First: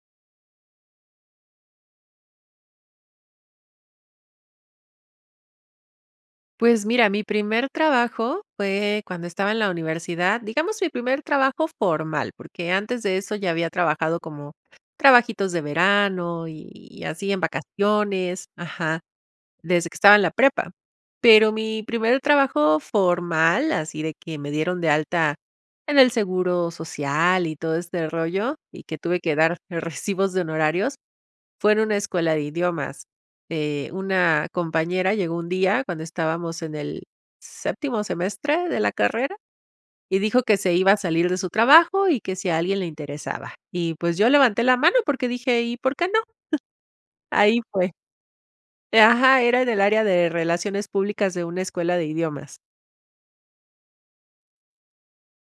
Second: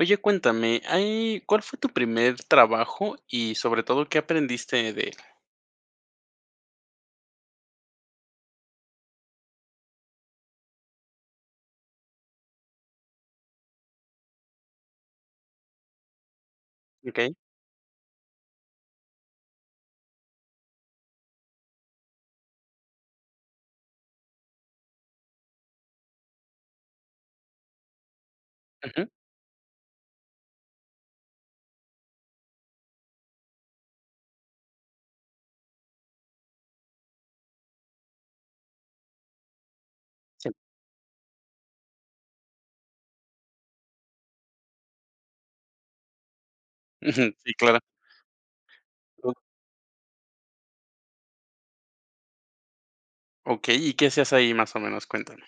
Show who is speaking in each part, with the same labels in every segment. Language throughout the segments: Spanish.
Speaker 1: Oye, cuéntame, ¿hay cuál fue tu primer trabajo y sobre todo, qué aprendiste de él?
Speaker 2: Pues mira, mi primer trabajo fue cuando estaba en la universidad, digamos mi primer trabajo formal, porque antes de eso ya había trabajado como, trabajitos de verano y así
Speaker 1: Okey.
Speaker 2: en vacaciones ajá, desde que estaba en la prepa. Pero mi primer trabajo formal, así de que me dieron de alta en el seguro social y todo este rollo y que
Speaker 1: Ujú.
Speaker 2: tuve que dar, eh, recibos de honorarios. Fue en una escuela de idiomas, eh, una compañera llegó un día cuando estábamos en el séptimo semestre de la carrera y dijo:
Speaker 1: Sí.
Speaker 2: "Que se iba a salir de su trabajo y que si a alguien le interesaba", y pues yo levanté la mano porque dije: "¿Y por qué no?
Speaker 1: Ujú. Sí,
Speaker 2: Ahí
Speaker 1: claro.
Speaker 2: fue. Eh,
Speaker 1: Uh.
Speaker 2: ajá, era en el área de relaciones públicas de una escuela de idiomas.
Speaker 1: Okey, ¿y qué se hace ahí más o menos? Cuéntame.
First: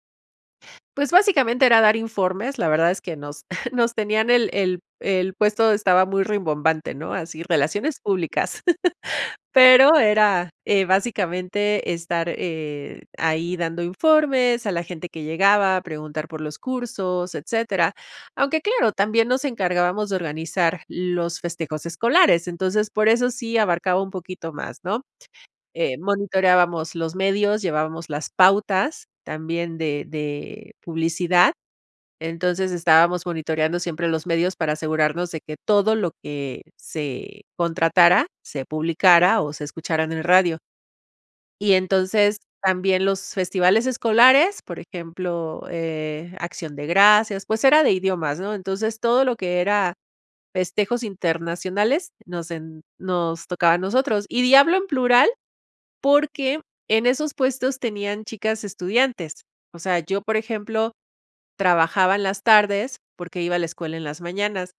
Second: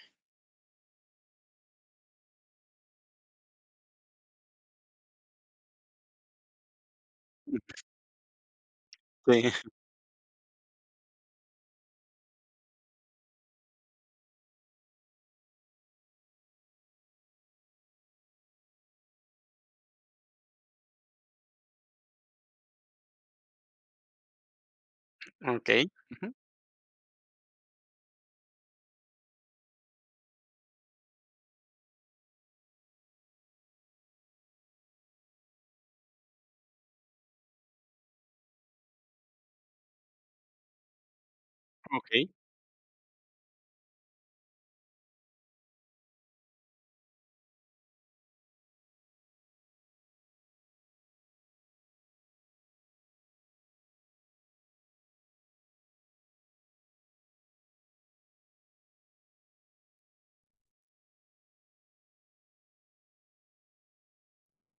Speaker 2: Pues básicamente era dar informes. La verdad es que nos nos tenían el el el puesto estaba muy rimbombante, ¿no? Así
Speaker 1: Ujú.
Speaker 2: relaciones públicas,
Speaker 1: Sí.
Speaker 2: pero era: "Eh, básicamente estar, eh, ahí dando informes a la gente que llegaba a preguntar por los cursos, etcétera". Aunque claro, también nos encargábamos de organizar los festejos escolares. Entonces por eso sí abarcaba un poquito más, ¿no?
Speaker 1: Okey,
Speaker 2: Eh:
Speaker 1: ujú.
Speaker 2: "Monitoreábamos los medios, llevábamos las pautas también de de publicidad" Entonces estábamos monitoreando siempre los medios para asegurarnos de que todo lo que se contratara se publicara o se escuchara en el radio. Y
Speaker 1: Okey.
Speaker 2: entonces también los festivales escolares, por ejemplo, eh, Acción de Gracias, pues era de idiomas, ¿no? Entonces todo lo que era festejos internacionales nos en nos tocaba a nosotros, y di hablo en plural, porque en esos puestos tenían chicas estudiantes. O sea, yo, por ejemplo, trabajaba en las tardes porque iba a la escuela en las mañanas,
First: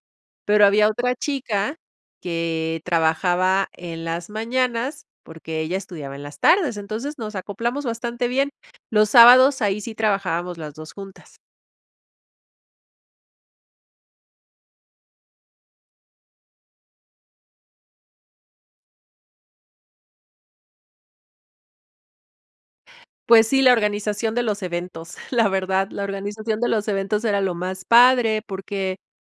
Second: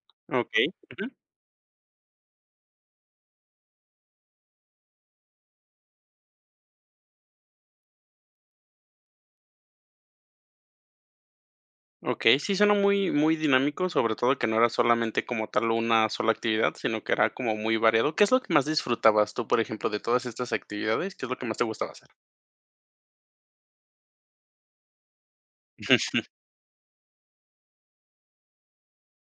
Speaker 2: pero
Speaker 1: Okey,
Speaker 2: había
Speaker 1: ujú.
Speaker 2: otra chica que trabajaba en las mañanas porque ella estudiaba en las tardes. Entonces nos acoplamos bastante bien, los sábados, ahí sí trabajábamos las dos juntas.
Speaker 1: Okey, sí, suena muy muy dinámico, sobre todo que no era solamente como tal una sola actividad, sino que era como muy variado. ¿Qué es lo que más disfrutabas tú? Por ejemplo, de todas estas actividades, ¿qué es lo que más te gustaba hacer?
Speaker 2: Pues sí, la organización de los eventos, la verdad, la organización de los eventos era lo más padre porque,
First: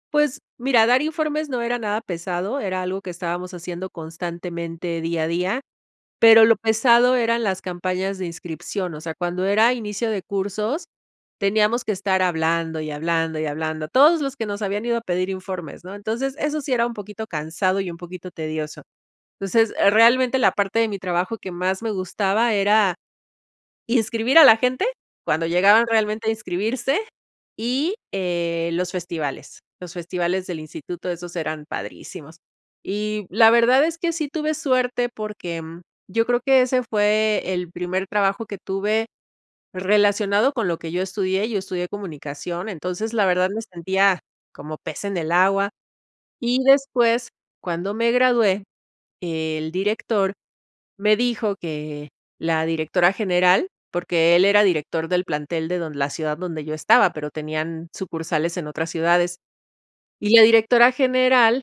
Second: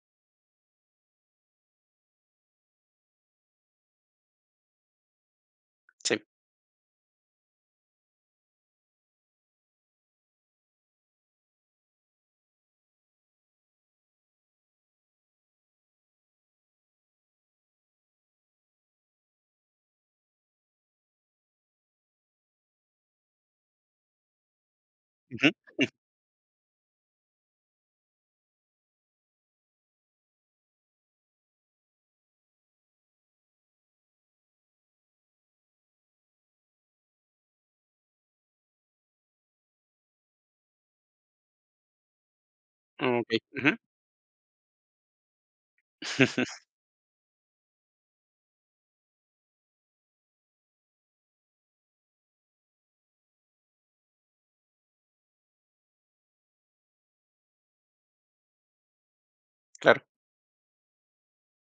Speaker 2: pues, mira, dar informes no era nada pesado, era algo que estábamos haciendo constantemente, día a día,
Speaker 1: Sí.
Speaker 2: pero lo pesado eran las campañas de inscripción, o sea, cuando era inicio de cursos, teníamos que estar hablando y hablando y hablando. Todos los que nos habían ido a pedir informes, ¿no? Entonces, eso sí era un poquito cansado y un poquito tedioso. Entonces, realmente la parte de mi trabajo que más me gustaba era inscribir a la gente cuando
Speaker 1: Ujú.
Speaker 2: llegaban realmente a inscribirse y, eh, los festivales, los festivales del instituto, esos eran padrísimos, y la verdad es que sí tuve suerte porque, mm, yo creo que ese fue el primer trabajo que tuve relacionado con lo que yo estudié, yo estudié comunicación. Entonces,
Speaker 1: Ah,
Speaker 2: la
Speaker 1: okey.
Speaker 2: verdad, me
Speaker 1: Ujú.
Speaker 2: sentía como pez en el agua. Y después, cuando me gradué, el director me dijo que la directora general porque él era director del plantel de don la ciudad donde yo estaba, pero tenían sucursales en otras ciudades
Speaker 1: Claro.
Speaker 2: y la directora general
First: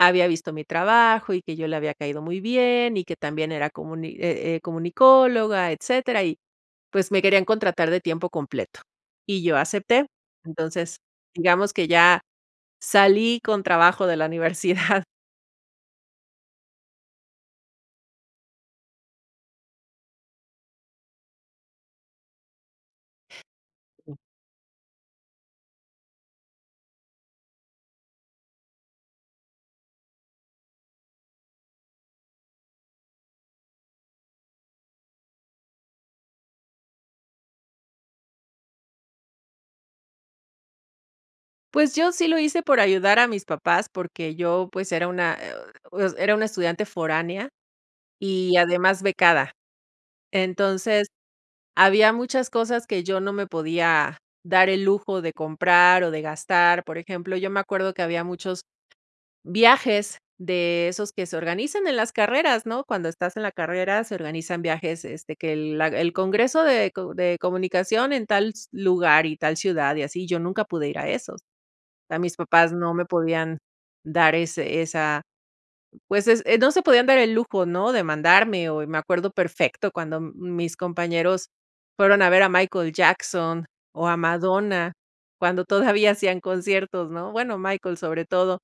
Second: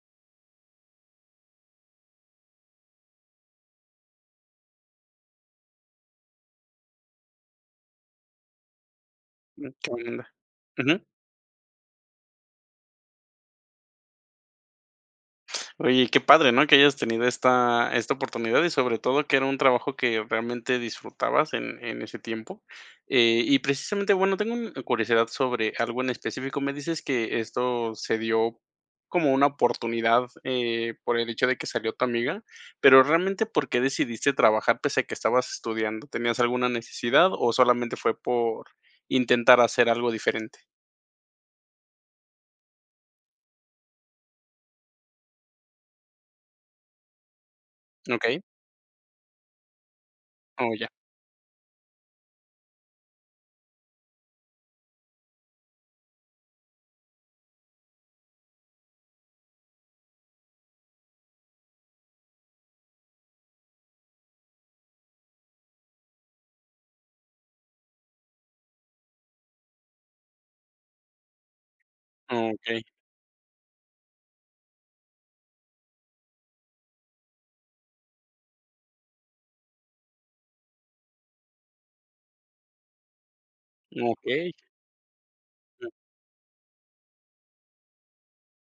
Speaker 2: había visto mi trabajo y que yo le había caído muy bien y que también era comuni eh, eh, comunicóloga, etcétera. Y, pues me querían contratar de tiempo completo y yo
Speaker 1: Mm, qué
Speaker 2: acepté.
Speaker 1: buena onda.
Speaker 2: Entonces,
Speaker 1: Ujú.
Speaker 2: digamos que ya salí con trabajo de la universidad.
Speaker 1: Oye, qué padre, ¿no? Que hayas tenido esta esta oportunidad y sobre todo, que era un trabajo que realmente disfrutabas en en ese tiempo. Eh, y precisamente
Speaker 2: Ujú.
Speaker 1: bueno, tengo curiosidad sobre algo en específico. Me dices que esto se dio como una oportunidad, eh, por el hecho de que salió tu amiga. Pero realmente, ¿por qué decidiste trabajar pese a que estabas estudiando? ¿Tenías alguna necesidad o solamente fue por intentar hacer algo diferente?
Speaker 2: Pues, yo sí lo hice por ayudar a mis papás, porque yo pues era una, eh, era una estudiante foránea
Speaker 1: Okey.
Speaker 2: y además becada.
Speaker 1: Oh, ya.
Speaker 2: Entonces había muchas cosas que yo no me podía dar el lujo de comprar o de gastar, por ejemplo, yo me acuerdo que había muchos viajes de esos que se organizan en las carreras, ¿no? Cuando estás en la carrera se organizan viajes, este, que el, la el Congreso de co de comunicación en tal lugar, y tal ciudad, y así yo nunca pude ir a esos. A mis papás
Speaker 1: Okey.
Speaker 2: no me podían dar ese esa, pues, ese, no se, podían dar el lujo, ¿no? De mandarme o me acuerdo perfecto, cuando mis compañeros fueron a ver a Michael Jackson o a
Speaker 1: Okey.
Speaker 2: Madonna cuando
Speaker 1: Uh.
Speaker 2: todavía hacían conciertos, ¿no? Bueno, Michael, sobre todo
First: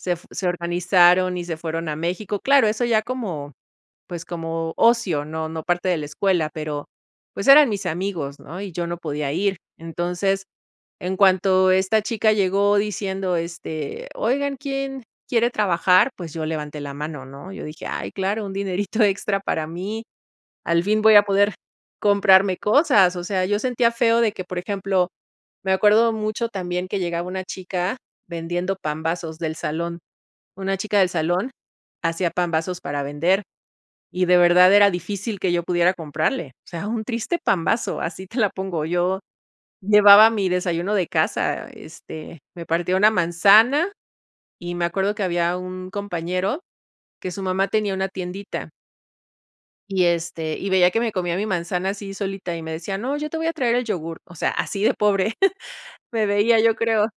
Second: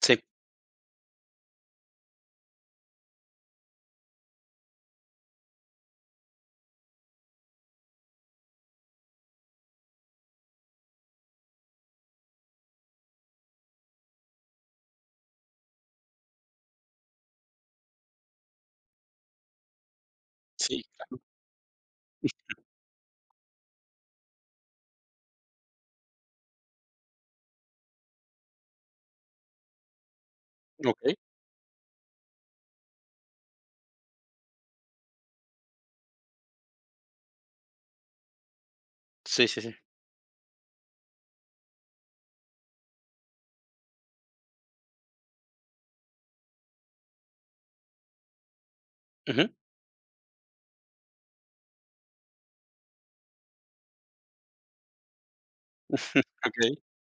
Speaker 2: se
Speaker 1: Sí.
Speaker 2: fu se organizaron y se fueron a México. Claro, eso ya como pues, como ocio no no parte de la escuela, pero pues, eran mis amigos, ¿no? Y yo no podía ir entonces, en cuanto esta chica llegó diciendo este oigan, ¿quién quiere trabajar? Pues, yo levanté la mano, ¿no? Yo dije ay, claro, un dinerito extra para mí.
Speaker 1: Sí,
Speaker 2: Al fin voy
Speaker 1: claro.
Speaker 2: a poder
Speaker 1: Ujú.
Speaker 2: comprarme cosas, o sea, yo sentía feo de que, por ejemplo, me acuerdo mucho también que llegaba una chica vendiendo pambazos del salón. Una chica del
Speaker 1: Okey.
Speaker 2: salón hacía pambazos para vender y de verdad era difícil que yo pudiera comprarle, o sea, un triste pambazo. Así te la pongo yo
Speaker 1: Sí, sí, sí.
Speaker 2: llevaba mi desayuno de casa. Este, me partía una manzana y me acuerdo que había un compañero que su mamá tenía una tiendita.
Speaker 1: Ujú.
Speaker 2: Y, este, y veía que me comía mi manzana así solita y me decía: "No, yo te voy a traer el yogurt". O sea, así de pobre me veía, yo
Speaker 1: Okey.
Speaker 2: creo.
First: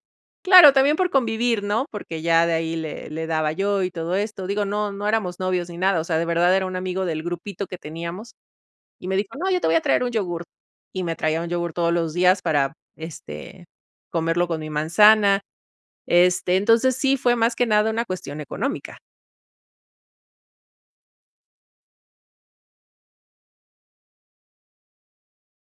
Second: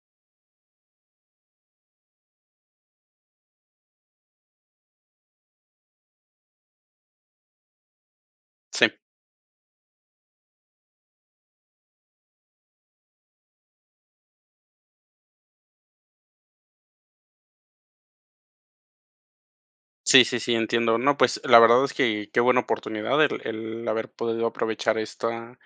Speaker 2: Claro, también por convivir, ¿no?, porque ya de ahí le le daba yo, y todo esto, digo, no no éramos novios ni nada. O sea, de verdad era un amigo del grupito que teníamos
Speaker 1: Sí.
Speaker 2: y me dijo: "No, yo te voy a traer un yogurt". Y me traía un yogurt todos los días para, este, comerlo con mi manzana. Este, entonces sí fue más que nada una cuestión económica.
Speaker 1: Sí, sí, sí, entiendo. No, pues, la verdad es que qué buena oportunidad el el haber podido aprovechar esta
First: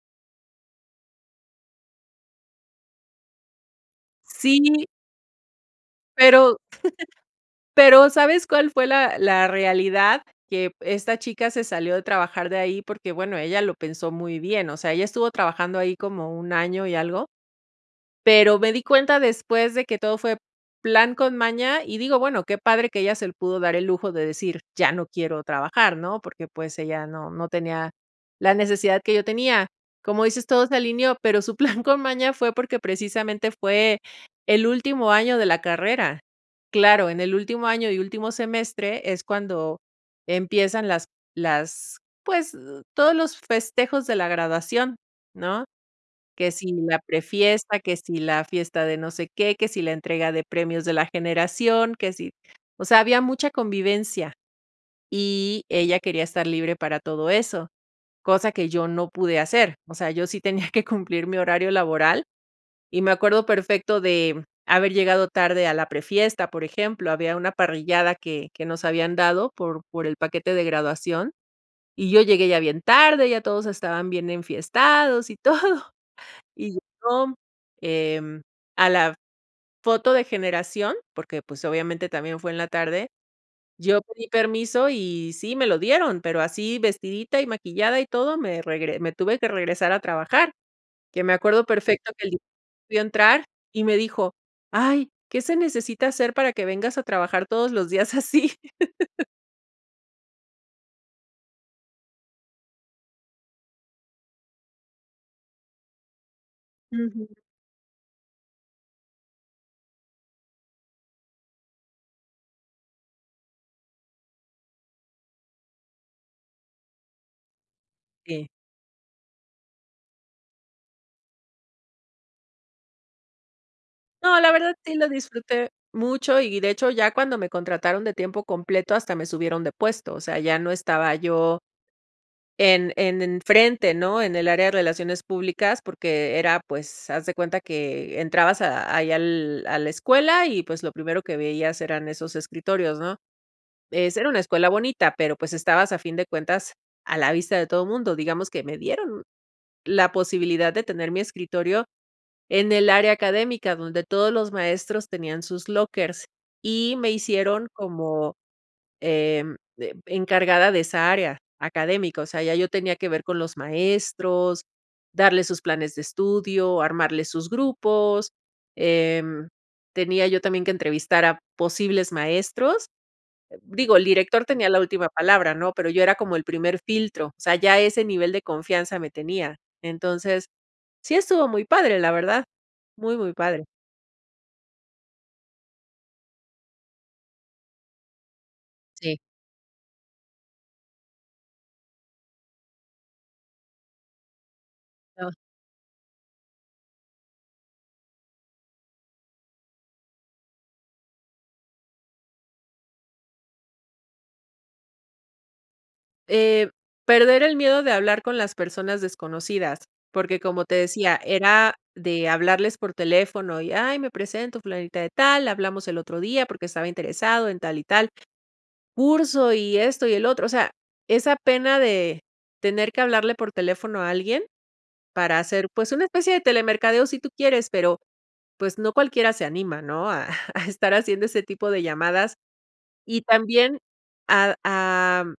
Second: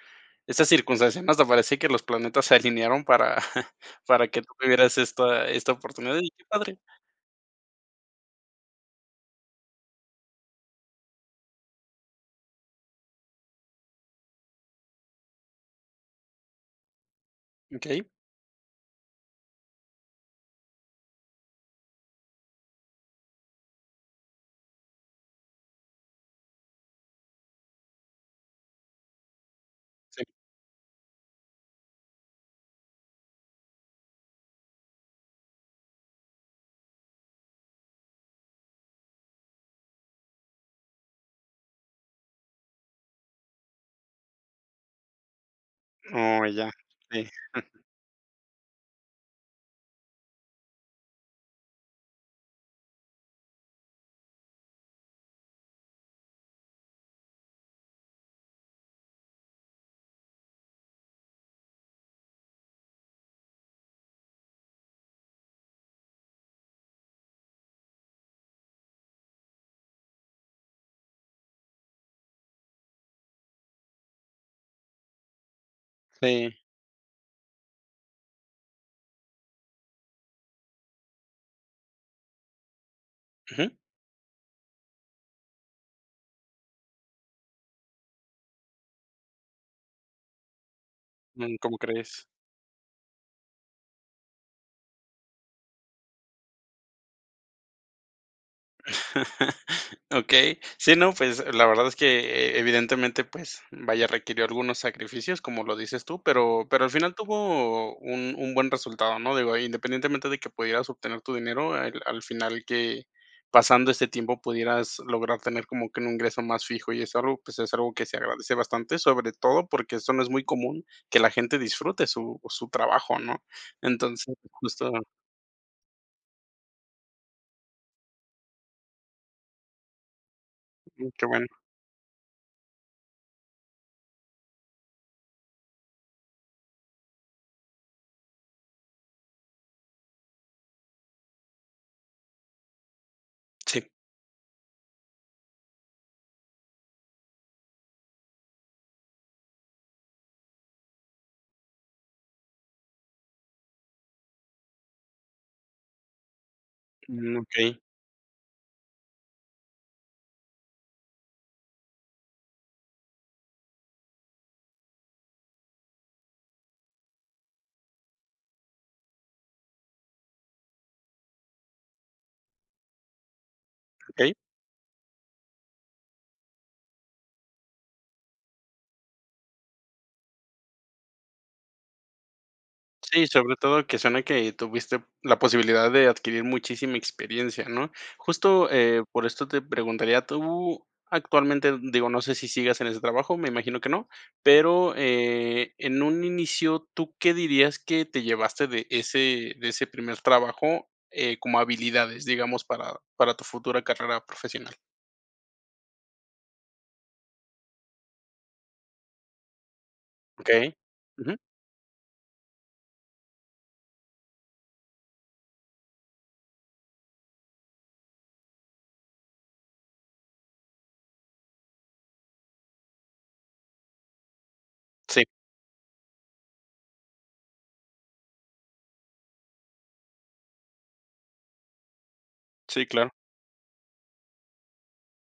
Speaker 1: esta circunstancia, ¿no? Hasta parece que los planetas se alinearon para para que tú
Speaker 2: Sí.
Speaker 1: tuvieras esta esta oportunidad. Y qué
Speaker 2: Pero
Speaker 1: padre.
Speaker 2: pero, ¿sabes cuál fue la la realidad?, que esta chica se salió de trabajar de ahí porque, bueno, ella lo pensó muy bien. O sea, ella estuvo trabajando ahí como 1, año y algo.
Speaker 1: Okey.
Speaker 2: Pero me di cuenta después de que todo fue plan con maña, y digo, bueno, qué padre que ella se pudo dar el lujo de decir: "Ya no quiero trabajar ¿no?", porque pues, ella no no tenía la necesidad que yo tenía, como
Speaker 1: Sí.
Speaker 2: dices todo se alineó, pero su plan con maña fue porque precisamente, fue el último año de la carrera. Claro, en el último año y último semestre es cuando empiezan las las pues, todos los festejos de la graduación, ¿no?,
Speaker 1: Oh,
Speaker 2: que
Speaker 1: ya,
Speaker 2: si la
Speaker 1: sí.
Speaker 2: pre-fiesta, que si la fiesta de no sé qué, que si la entrega de premios de la generación, que si, o sea, había mucha convivencia y ella quería estar libre para todo eso, cosa que yo no pude hacer. O sea, yo sí tenía que cumplir mi horario laboral, y me acuerdo perfecto de haber llegado tarde a la pre-fiesta, por ejemplo, había una parrillada que que nos habían dado por por el paquete de graduación y yo llegué ya bien tarde, ya todos estaban bien enfiestados y todo.
Speaker 1: Sí.
Speaker 2: Y yo, em, a la foto de generación, porque pues, obviamente también fue en la tarde,
Speaker 1: Ujú.
Speaker 2: yo pedí permiso y sí me lo dieron, pero así vestidita y maquillada y todo me regre me tuve que regresar a trabajar, que me
Speaker 1: Mm,
Speaker 2: acuerdo
Speaker 1: ¿cómo
Speaker 2: perfecto
Speaker 1: crees?
Speaker 2: que li vio entrar y me dijo: "Ay, ¿qué se necesita hacer para que vengas a trabajar todos los días así?"
Speaker 1: Okey, sí, no, pues, la verdad es que e evidentemente, pues, vaya, requirió algunos sacrificios como lo dices tú, pero pero al final
Speaker 2: Ujú.
Speaker 1: tuvo un un buen resultado, ¿no? Digo, independientemente de que pudieras obtener tu dinero, al al final que pasando este tiempo pudieras lograr tener como que un ingreso más fijo y es algo, pues, es algo que se
Speaker 2: Sí.
Speaker 1: agradece bastante, sobre todo porque eso no es muy común, que la gente disfrute su su trabajo, ¿no? Entonces,
Speaker 2: No, la verdad,
Speaker 1: justo
Speaker 2: sí, lo disfruté mucho y de hecho, ya cuando me contrataron de tiempo completo hasta me subieron de puesto, o sea, ya no
Speaker 1: Ujú,
Speaker 2: estaba
Speaker 1: qué bueno.
Speaker 2: yo en en en frente, ¿no?, en el área de relaciones públicas, porque era, pues, haz de cuenta que entrabas a ahí al a la escuela y pues, lo primero que veías eran esos escritorios, ¿no?
Speaker 1: Sí.
Speaker 2: Es era una escuela bonita, pero pues, estabas a fin de cuentas a la vista de todo mundo. Digamos que me dieron la posibilidad de tener mi escritorio en el área académica, donde todos los maestros tenían sus lockers y me
Speaker 1: Mm,
Speaker 2: hicieron
Speaker 1: okey.
Speaker 2: como, em, eh, encargada de esa área académico, o sea, ya yo tenía que ver con los maestros, darles sus planes de estudio, armarle sus grupos, em, tenía yo también que entrevistar a posibles maestros. Digo, el
Speaker 1: Okey.
Speaker 2: director tenía la última palabra ¿no?, pero yo era como el primer filtro. O sea, ya ese nivel de confianza me tenía, entonces, sí estuvo muy padre, la verdad, muy,
Speaker 1: Sí,
Speaker 2: muy
Speaker 1: sobre
Speaker 2: padre.
Speaker 1: todo que suena que tuviste la posibilidad de adquirir muchísima experiencia, ¿no? Justo, eh,
Speaker 2: Sí.
Speaker 1: por esto te preguntaría, tú actualmente, digo, no sé, si sigas en ese trabajo, me imagino que no, pero,
Speaker 2: No.
Speaker 1: eh, en un inicio, ¿tú qué dirías que te llevaste de ese de ese primer trabajo, eh, como habilidades, digamos, para para tu futura carrera profesional?
Speaker 2: Eh, perder el miedo de hablar con las personas desconocidas, porque como te
Speaker 1: Okey,
Speaker 2: decía,
Speaker 1: ujú.
Speaker 2: era de hablarles por teléfono y: "Ay, me presento Fulanita de tal, hablamos el otro día porque estaba interesado, en tal y tal curso y esto y el otro", o sea, esa pena de tener que hablarle por teléfono a alguien
Speaker 1: Sí.
Speaker 2: para hacer pues una especie de telemercadeo sí tú quieres, pero pues no cualquiera se anima, ¿no?, a a estar haciendo ese tipo de llamadas
Speaker 1: Sí, claro.
Speaker 2: y también a am,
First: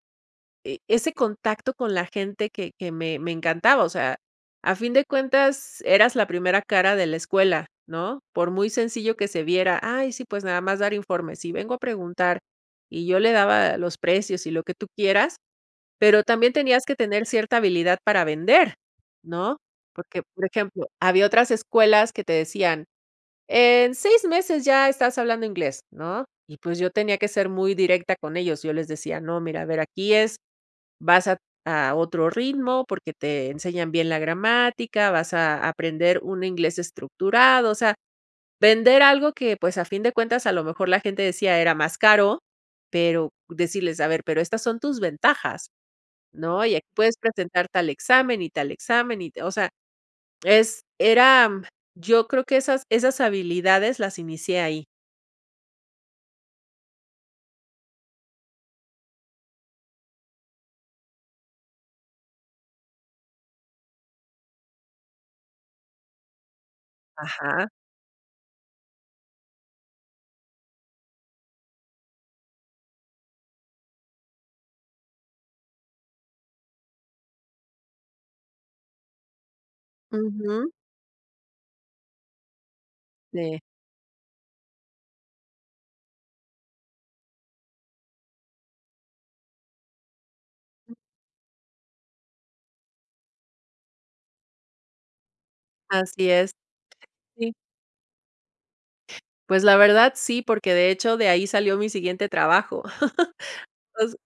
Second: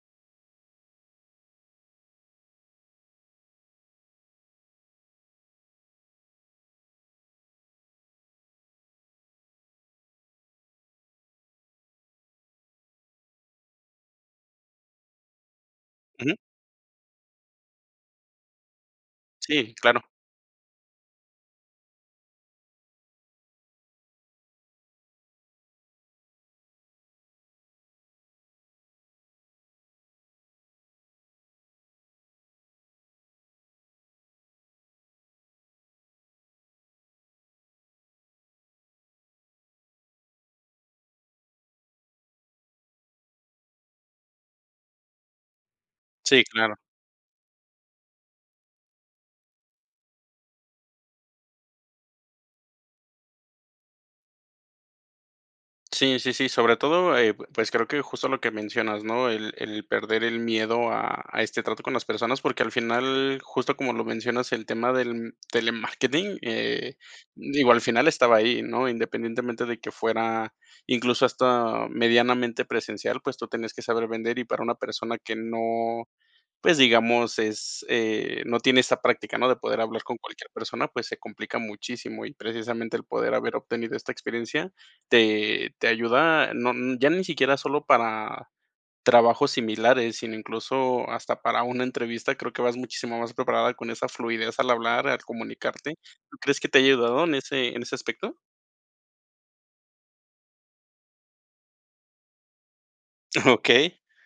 Speaker 2: e ese contacto con la gente que que me me encantaba, o sea, a fin de cuentas, eras la primera cara de la escuela, ¿no? Por muy sencillo que se viera: "Ay, sí, pues nada más dar informes y vengo a preguntar", y yo le daba los precios y lo que tú quieras. Pero
Speaker 1: Ujú.
Speaker 2: también tenías que tener cierta habilidad para vender, ¿no?
Speaker 1: Sí, claro.
Speaker 2: Porque, por ejemplo, había otras escuelas que te decían: "En seis meses ya estás hablando inglés", ¿no? Y pues yo tenía que ser muy directa con ellos. Yo les decía: "No, mira, a ver, aquí es, vas a a otro ritmo porque te enseñan bien la gramática, vas a a aprender un inglés estructurado". O sea, vender algo que pues, a fin de cuentas, a lo mejor la gente decía era más caro, pero decirles a ver, pero estas son tus ventajas,
Speaker 1: Sí,
Speaker 2: ¿no?
Speaker 1: claro.
Speaker 2: Y aquí puedes presentar tal examen y tal examen y te o sea, es, era, yo creo que esas esas habilidades las inicié ahí.
Speaker 1: Sí, sí, sí, sobre todo, eh pues creo que justo lo que mencionas, ¿no?, el el perder el miedo a a este trato con las personas, porque al final, justo como lo mencionas, el tema del telemarketing, eh,
Speaker 2: Ajá.
Speaker 1: digo, al final estaba ahí, ¿no?, independientemente de que fuera incluso hasta medianamente presencial, pues tú tenías que saber vender y para una persona que no, pues digamos, es, eh, no tiene esa práctica, ¿no?, de poder hablar con cualquier
Speaker 2: Ujú.
Speaker 1: persona, pues se complica muchísimo y precisamente el poder haber
Speaker 2: Sí.
Speaker 1: obtenido esta experiencia. Te te ayuda, no, ya ni siquiera solo para trabajos similares, sino incluso hasta para una entrevista creo que vas muchísimo más preparada con esa fluidez al hablar al comunicarte.
Speaker 2: Así
Speaker 1: ¿Tú
Speaker 2: es,
Speaker 1: crees que te haya ayudado en
Speaker 2: sí.
Speaker 1: ese en ese aspecto?
Speaker 2: Pues la verdad, sí, porque de hecho, de ahí salió mi siguiente trabajo.
Speaker 1: Okey.
Speaker 2: O s s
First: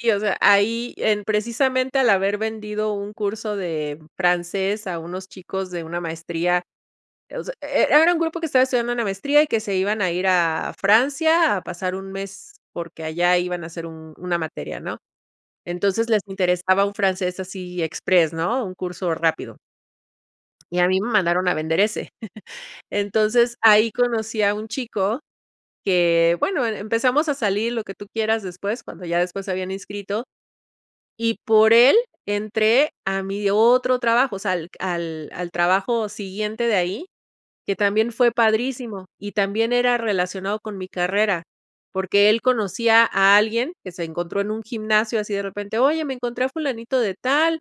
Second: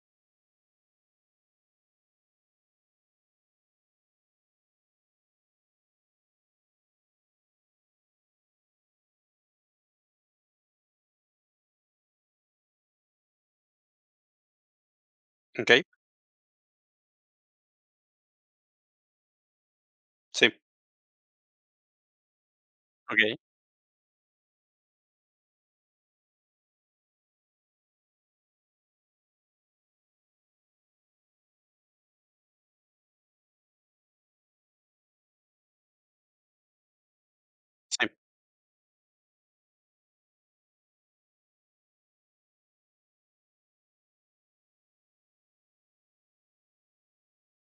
Speaker 2: sí, o sea, ahí en precisamente al haber vendido un curso de francés a unos chicos de una maestría. O sea, e era un grupo que estaba estudiando una maestría y que se iban a ir a Francia a pasar un mes porque allá iban a hacer un una materia, ¿no?,
Speaker 1: Okey.
Speaker 2: entonces les interesaba un francés así express, ¿no?, un curso rápido.
Speaker 1: Sí.
Speaker 2: Y a mí me mandaron a vender ese,
Speaker 1: Okey.
Speaker 2: entonces ahí conocí a un chico que bueno, e empezamos a salir lo que tú quieras después, cuando ya después se habían inscrito. Y por él entré a mi otro trabajo. o sea, al q al al trabajo siguiente de ahí, que también
Speaker 1: Sí.
Speaker 2: fue padrísimo, y también era relacionado con mi carrera porque él conocía a alguien que se encontró en un gimnasio así de repente, "oye, me encontré a fulanito de tal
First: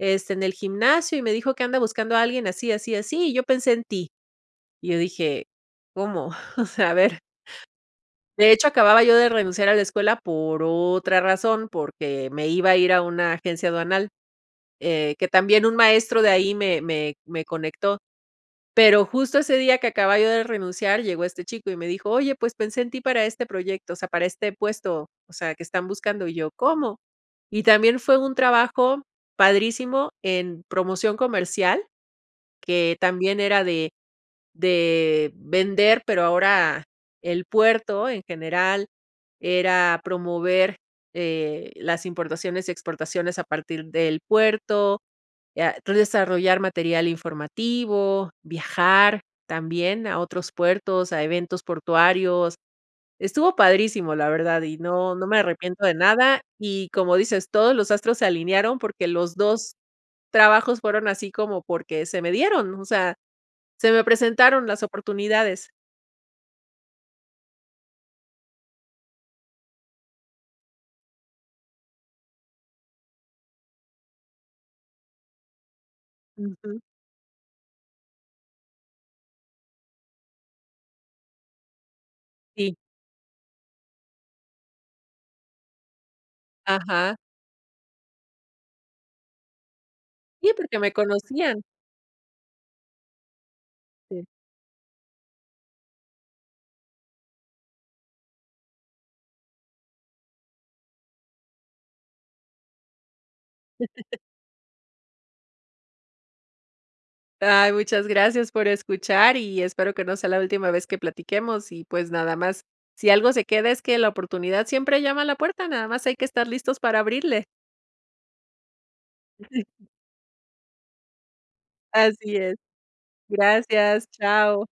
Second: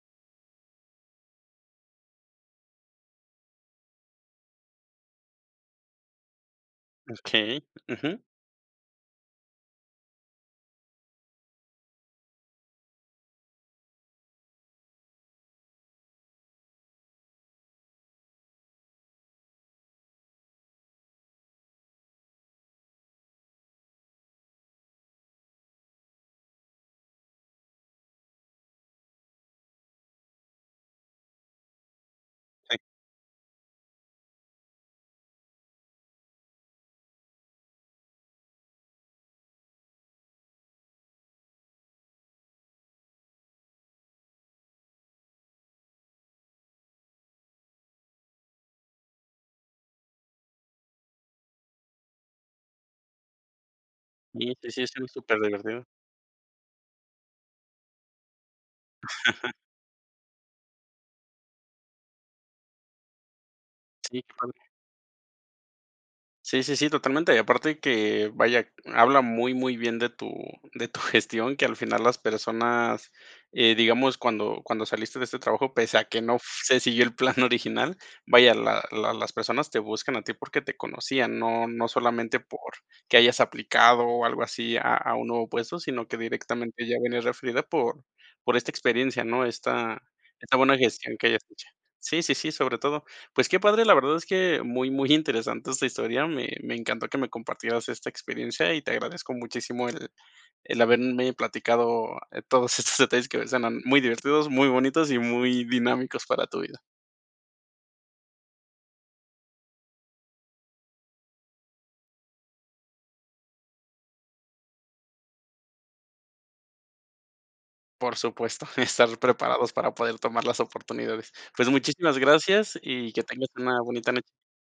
Speaker 2: este en el gimnasio y me dijo que anda buscando a alguien así, así, así y yo pensé en ti", y yo dije, ¿cómo?, o sea, a ver.
Speaker 1: Okey, ujú.
Speaker 2: De hecho, acababa yo de renunciar a la escuela por otra razón, porque me iba a ir a una agencia aduanal, eh, que también un maestro de ahí me me me conectó. Pero justo ese día que acababa yo de renunciar llegó este chico y me dijo: "Oye, pues pensé en ti para este proyecto, o sea, para este puesto, o sea que están buscando", y yo, ¿cómo? Y también fue un trabajo padrísimo en promoción comercial,
Speaker 1: Sí.
Speaker 2: que también era de de vender pero ahora el puerto en general era promover, eh, las importaciones y exportaciones a partir del puerto, ah, entonces desarrollar material informativo, viajar también a otros puertos a eventos portuarios. Estuvo padrísimo, la
Speaker 1: Sí
Speaker 2: verdad
Speaker 1: que
Speaker 2: y
Speaker 1: sí son
Speaker 2: no, no me
Speaker 1: súper de verdad.
Speaker 2: arrepiento de nada, y como dices, todos los astros se alinearon porque los dos trabajos fueron así como porque se me dieron, o sea, se me
Speaker 1: Sí, qué padre.
Speaker 2: presentaron las oportunidades.
Speaker 1: Sí, sí, sí, totalmente. y aparte que vaya, habla muy, muy bien de tu de tu gestión que al final las personas eh digamos cuando cuando saliste de este trabajo, pese a que no f
Speaker 2: Ujú.
Speaker 1: se siguió el plan original, vaya, la la las personas te buscan a ti porque te conocían, no no solamente por
Speaker 2: Sí.
Speaker 1: que hayas aplicado o algo así a a un nuevo puesto, sino que directamente ya
Speaker 2: Ajá.
Speaker 1: vienes referida por por esta experiencia, ¿no?, esta
Speaker 2: Sí,
Speaker 1: esta buena
Speaker 2: porque me
Speaker 1: gestión que hayas
Speaker 2: conocían.
Speaker 1: hecho. Sí, sí, sí, sobre todo, pues que padre, la verdad
Speaker 2: Sí.
Speaker 1: es que muy, muy interesante esta historia, me me encantó que me compartieras esta experiencia y te agradezco muchísimo el el haberme platicado todos estos detalles que suenan muy divertidos, muy bonitos y muy dinámicos para tu vida.
Speaker 2: Ay, muchas gracias por escuchar y espero que no sea la última vez que platiquemos y pues nada más. Si algo se queda es que la oportunidad siempre llama a la puerta, nada más hay que estar listos para abrirle.
Speaker 1: Por supuesto, estar preparados para poder tomar las oportunidades. Pues muchísimas
Speaker 2: Así es.
Speaker 1: gracias y que tengas una
Speaker 2: Gracias,
Speaker 1: bonita noche.
Speaker 2: chao.